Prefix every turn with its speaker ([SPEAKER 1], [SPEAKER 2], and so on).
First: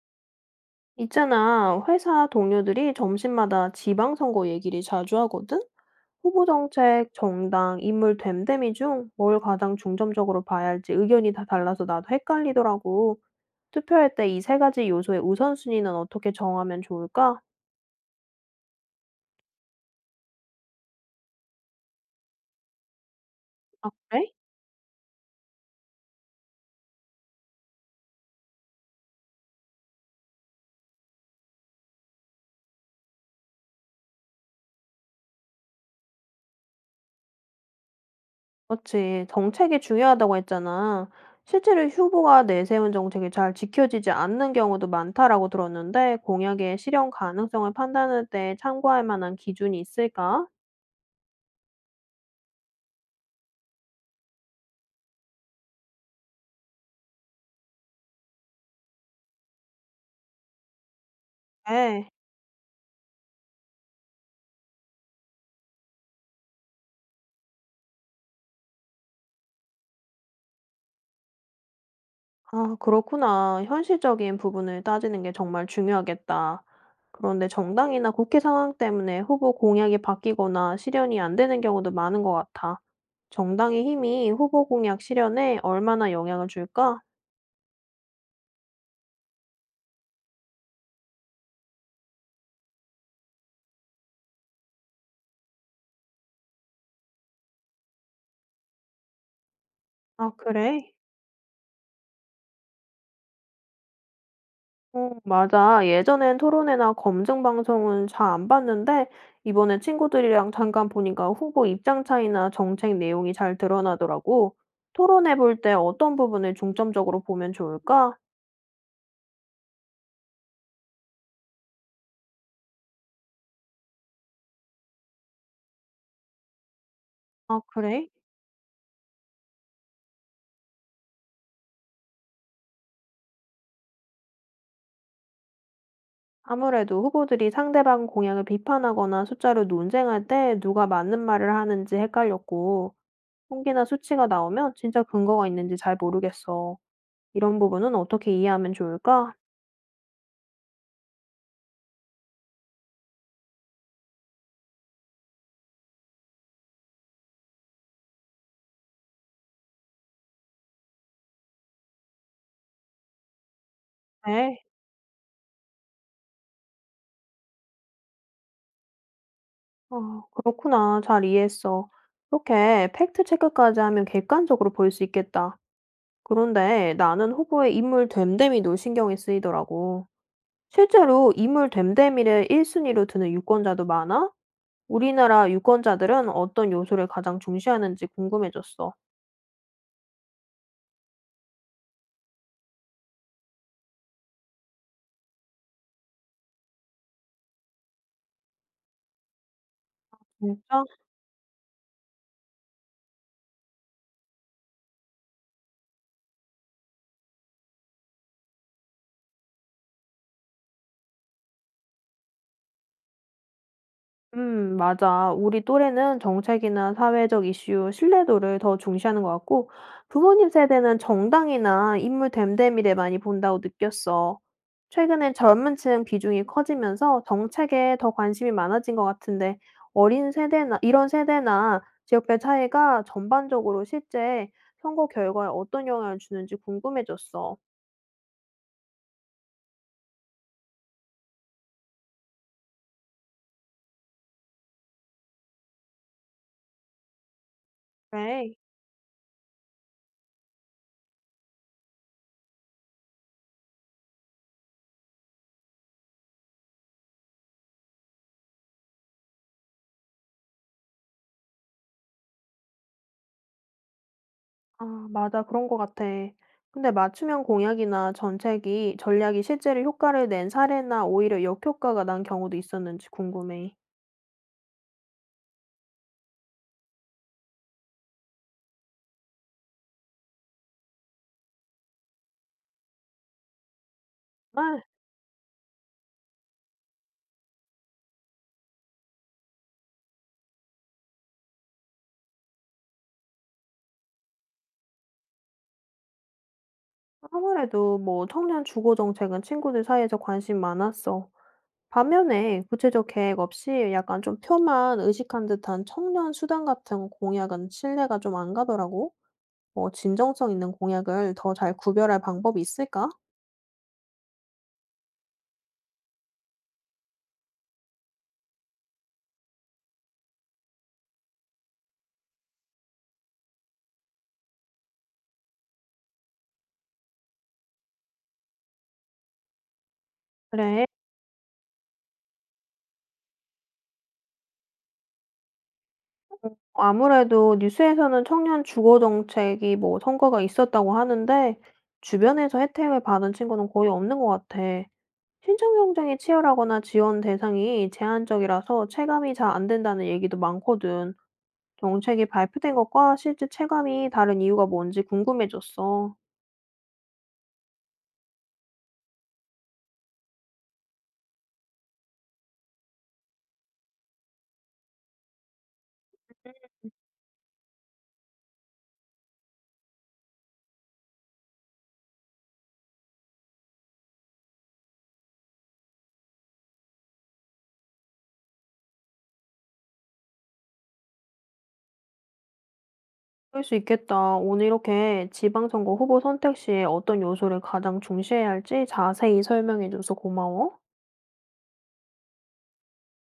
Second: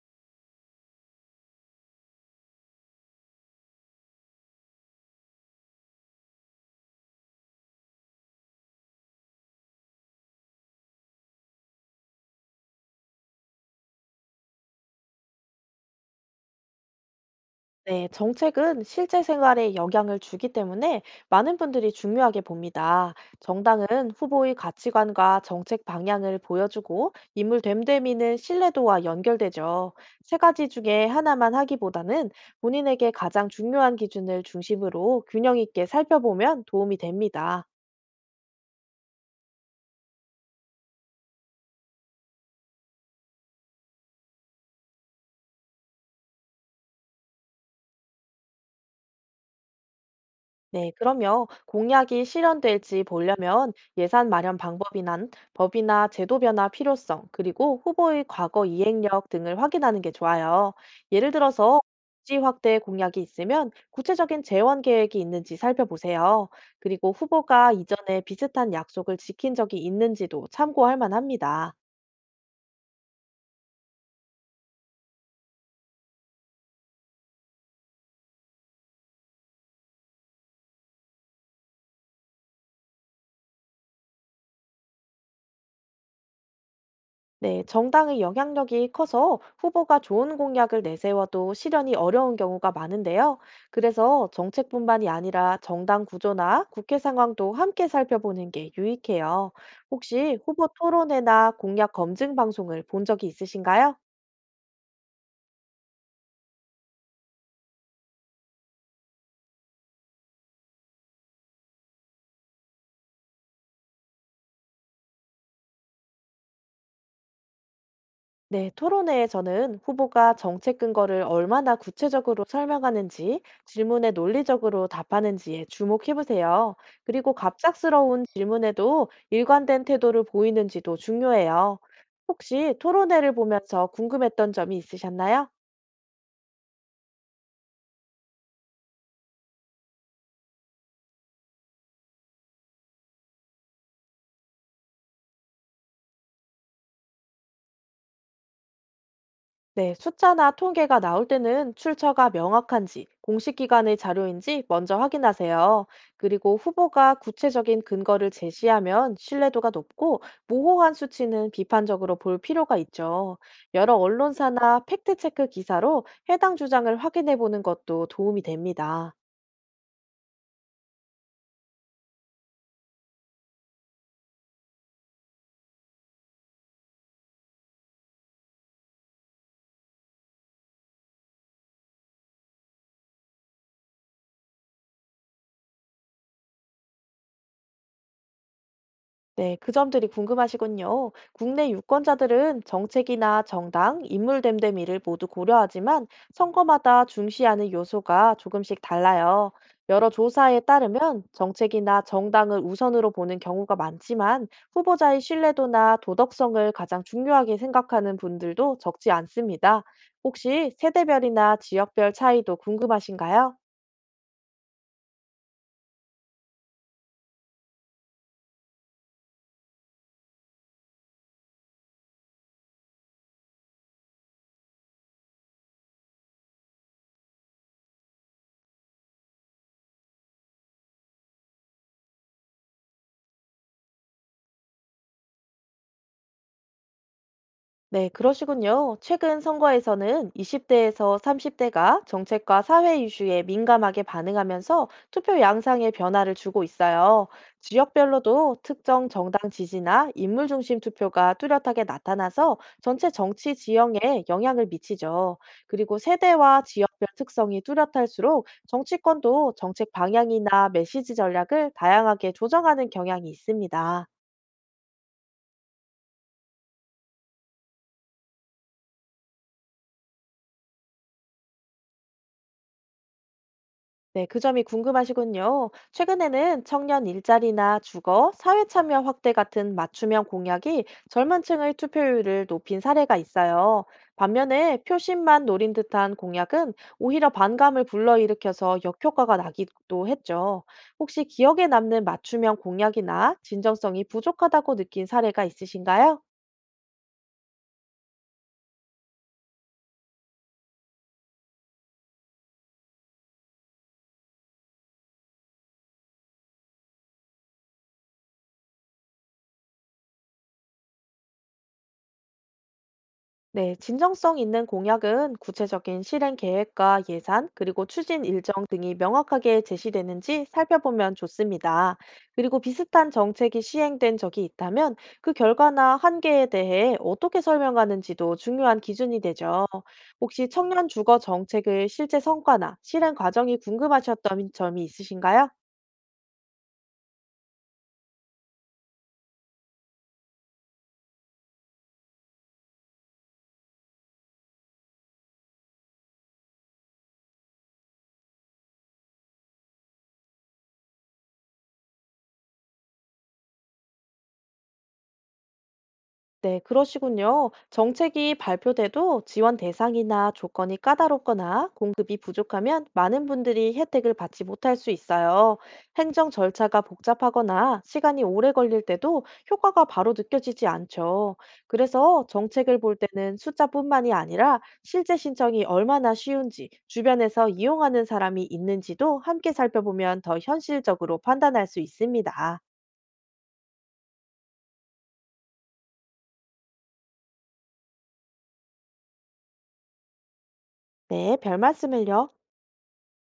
[SPEAKER 1] 있잖아, 회사 동료들이 점심마다 지방선거 얘기를 자주 하거든? 후보 정책, 정당, 인물 됨됨이 중 뭘 가장 중점적으로 봐야 할지 의견이 다 달라서 나도 헷갈리더라고. 투표할 때 이 세 가지 요소의 우선순위는 어떻게 정하면 좋을까?
[SPEAKER 2] 네, 정책은 실제 생활에 영향을 주기 때문에 많은 분들이 중요하게 봅니다.
[SPEAKER 1] 아,
[SPEAKER 2] 정당은
[SPEAKER 1] 그래?
[SPEAKER 2] 후보의 가치관과 정책 방향을 보여주고 인물 됨됨이는 신뢰도와 연결되죠. 세 가지 중에 하나만 하기보다는 본인에게 가장 중요한 기준을 중심으로 균형 있게 살펴보면 도움이 됩니다.
[SPEAKER 1] 그렇지. 정책이 중요하다고 했잖아. 실제로 후보가 내세운 정책이 잘 지켜지지 않는 경우도 많다라고 들었는데, 공약의 실현 가능성을 판단할 때 참고할 만한 기준이 있을까?
[SPEAKER 2] 네, 그럼요. 공약이 실현될지 보려면 예산 마련 방법이나 법이나 제도 변화 필요성, 그리고 후보의 과거 이행력 등을 확인하는 게 좋아요. 예를 들어서
[SPEAKER 1] 네.
[SPEAKER 2] 복지 확대 공약이 있으면 구체적인 재원 계획이 있는지 살펴보세요. 그리고 후보가 이전에 비슷한 약속을 지킨 적이 있는지도 참고할 만합니다.
[SPEAKER 1] 아 그렇구나. 현실적인 부분을 따지는 게 정말 중요하겠다. 그런데 정당이나 국회 상황 때문에 후보 공약이 바뀌거나 실현이 안 되는 경우도 많은 것 같아. 정당의 힘이 후보 공약 실현에 얼마나 영향을 줄까?
[SPEAKER 2] 네, 정당의 영향력이 커서 후보가 좋은 공약을 내세워도 실현이 어려운 경우가 많은데요. 그래서 정책뿐만이 아니라 정당 구조나 국회 상황도 함께 살펴보는 게 유익해요.
[SPEAKER 1] 아,
[SPEAKER 2] 혹시 후보
[SPEAKER 1] 그래?
[SPEAKER 2] 토론회나 공약 검증 방송을 본 적이 있으신가요?
[SPEAKER 1] 맞아. 예전엔 토론회나 검증 방송은 잘 안 봤는데, 이번에 친구들이랑 잠깐 보니까 후보 입장 차이나 정책 내용이 잘 드러나더라고. 토론해 볼 때 어떤 부분을 중점적으로 보면 좋을까?
[SPEAKER 2] 네, 토론회에서는 후보가 정책 근거를 얼마나 구체적으로 설명하는지, 질문에 논리적으로 답하는지에 주목해 보세요. 그리고
[SPEAKER 1] 아, 그래?
[SPEAKER 2] 갑작스러운 질문에도 일관된 태도를 보이는지도 중요해요. 혹시 토론회를 보면서 궁금했던 점이 있으셨나요?
[SPEAKER 1] 아무래도 후보들이 상대방 공약을 비판하거나 숫자로 논쟁할 때 누가 맞는 말을 하는지 헷갈렸고, 통계나 수치가 나오면 진짜 근거가 있는지 잘 모르겠어. 이런 부분은 어떻게 이해하면 좋을까?
[SPEAKER 2] 네, 숫자나 통계가 나올 때는 출처가 명확한지, 공식 기관의 자료인지 먼저 확인하세요. 그리고 후보가 구체적인 근거를 제시하면 신뢰도가 높고, 모호한 수치는 비판적으로 볼 필요가 있죠. 여러
[SPEAKER 1] 네,
[SPEAKER 2] 언론사나 팩트체크 기사로 해당 주장을 확인해 보는 것도 도움이 됩니다.
[SPEAKER 1] 그렇구나. 잘 이해했어. 이렇게 팩트 체크까지 하면 객관적으로 볼 수 있겠다. 그런데 나는 후보의 인물 됨됨이도 신경이 쓰이더라고. 실제로 인물 됨됨이를 1순위로 드는 유권자도 많아? 우리나라 유권자들은 어떤 요소를 가장 중시하는지 궁금해졌어.
[SPEAKER 2] 네, 그 점들이 궁금하시군요. 국내 유권자들은 정책이나 정당, 인물 됨됨이를 모두 고려하지만 선거마다 중시하는 요소가 조금씩 달라요. 여러 조사에
[SPEAKER 1] 진짜?
[SPEAKER 2] 따르면 정책이나 정당을 우선으로 보는 경우가 많지만 후보자의 신뢰도나 도덕성을 가장 중요하게 생각하는 분들도 적지 않습니다. 혹시 세대별이나 지역별 차이도 궁금하신가요?
[SPEAKER 1] 맞아. 우리 또래는 정책이나 사회적 이슈, 신뢰도를 더 중시하는 것 같고, 부모님 세대는 정당이나 인물 됨됨이를 많이 본다고 느꼈어. 최근엔 젊은 층 비중이 커지면서 정책에 더 관심이 많아진 것 같은데, 이런 세대나 지역별 차이가 전반적으로 실제 선거 결과에 어떤 영향을 주는지 궁금해졌어.
[SPEAKER 2] 네, 그러시군요. 최근 선거에서는 20대에서 30대가 정책과 사회 이슈에 민감하게 반응하면서 투표 양상의 변화를 주고 있어요.
[SPEAKER 1] 그래.
[SPEAKER 2] 지역별로도 특정 정당 지지나 인물 중심 투표가 뚜렷하게 나타나서 전체 정치 지형에 영향을 미치죠. 그리고 세대와 지역별 특성이 뚜렷할수록 정치권도 정책 방향이나 메시지 전략을 다양하게 조정하는 경향이 있습니다.
[SPEAKER 1] 아 맞아. 그런 것 같아. 근데 맞춤형 공약이나 정책이 전략이 실제로 효과를 낸 사례나 오히려 역효과가 난 경우도 있었는지 궁금해.
[SPEAKER 2] 네, 그 점이 궁금하시군요. 최근에는 청년 일자리나 주거, 사회 참여 확대 같은 맞춤형 공약이 젊은 층의 투표율을 높인 사례가 있어요. 반면에
[SPEAKER 1] 정말?
[SPEAKER 2] 표심만 노린 듯한 공약은 오히려 반감을 불러일으켜서 역효과가 나기도 했죠. 혹시 기억에 남는 맞춤형 공약이나 진정성이 부족하다고 느낀 사례가 있으신가요?
[SPEAKER 1] 아무래도 뭐 청년 주거 정책은 친구들 사이에서 관심 많았어. 반면에 구체적 계획 없이 약간 좀 표만 의식한 듯한 청년 수당 같은 공약은 신뢰가 좀 안 가더라고. 뭐 진정성 있는 공약을 더 잘 구별할 방법이 있을까?
[SPEAKER 2] 네, 진정성 있는 공약은 구체적인 실행 계획과 예산, 그리고 추진 일정 등이 명확하게 제시되는지 살펴보면 좋습니다. 그리고 비슷한 정책이 시행된 적이 있다면 그 결과나 한계에 대해 어떻게 설명하는지도 중요한 기준이 되죠. 혹시
[SPEAKER 1] 그래.
[SPEAKER 2] 청년 주거 정책의 실제 성과나 실행 과정이 궁금하셨던 점이 있으신가요?
[SPEAKER 1] 아무래도 뉴스에서는 청년 주거 정책이 뭐 성과가 있었다고 하는데 주변에서 혜택을 받은 친구는 거의 없는 것 같아. 신청 경쟁이 치열하거나 지원 대상이 제한적이라서 체감이 잘 안 된다는 얘기도 많거든. 정책이 발표된 것과 실제 체감이 다른 이유가 뭔지 궁금해졌어.
[SPEAKER 2] 네, 그러시군요. 정책이 발표돼도 지원 대상이나 조건이 까다롭거나 공급이 부족하면 많은 분들이 혜택을 받지 못할 수 있어요. 행정 절차가 복잡하거나 시간이 오래 걸릴 때도 효과가 바로 느껴지지 않죠. 그래서 정책을 볼 때는 숫자뿐만이 아니라 실제 신청이 얼마나 쉬운지, 주변에서 이용하는 사람이 있는지도 함께 살펴보면 더 현실적으로 판단할 수 있습니다.
[SPEAKER 1] 그럴 수 있겠다. 오늘 이렇게 지방선거 후보 선택 시에 어떤 요소를 가장 중시해야 할지 자세히 설명해줘서 고마워.
[SPEAKER 2] 네, 별 말씀을요.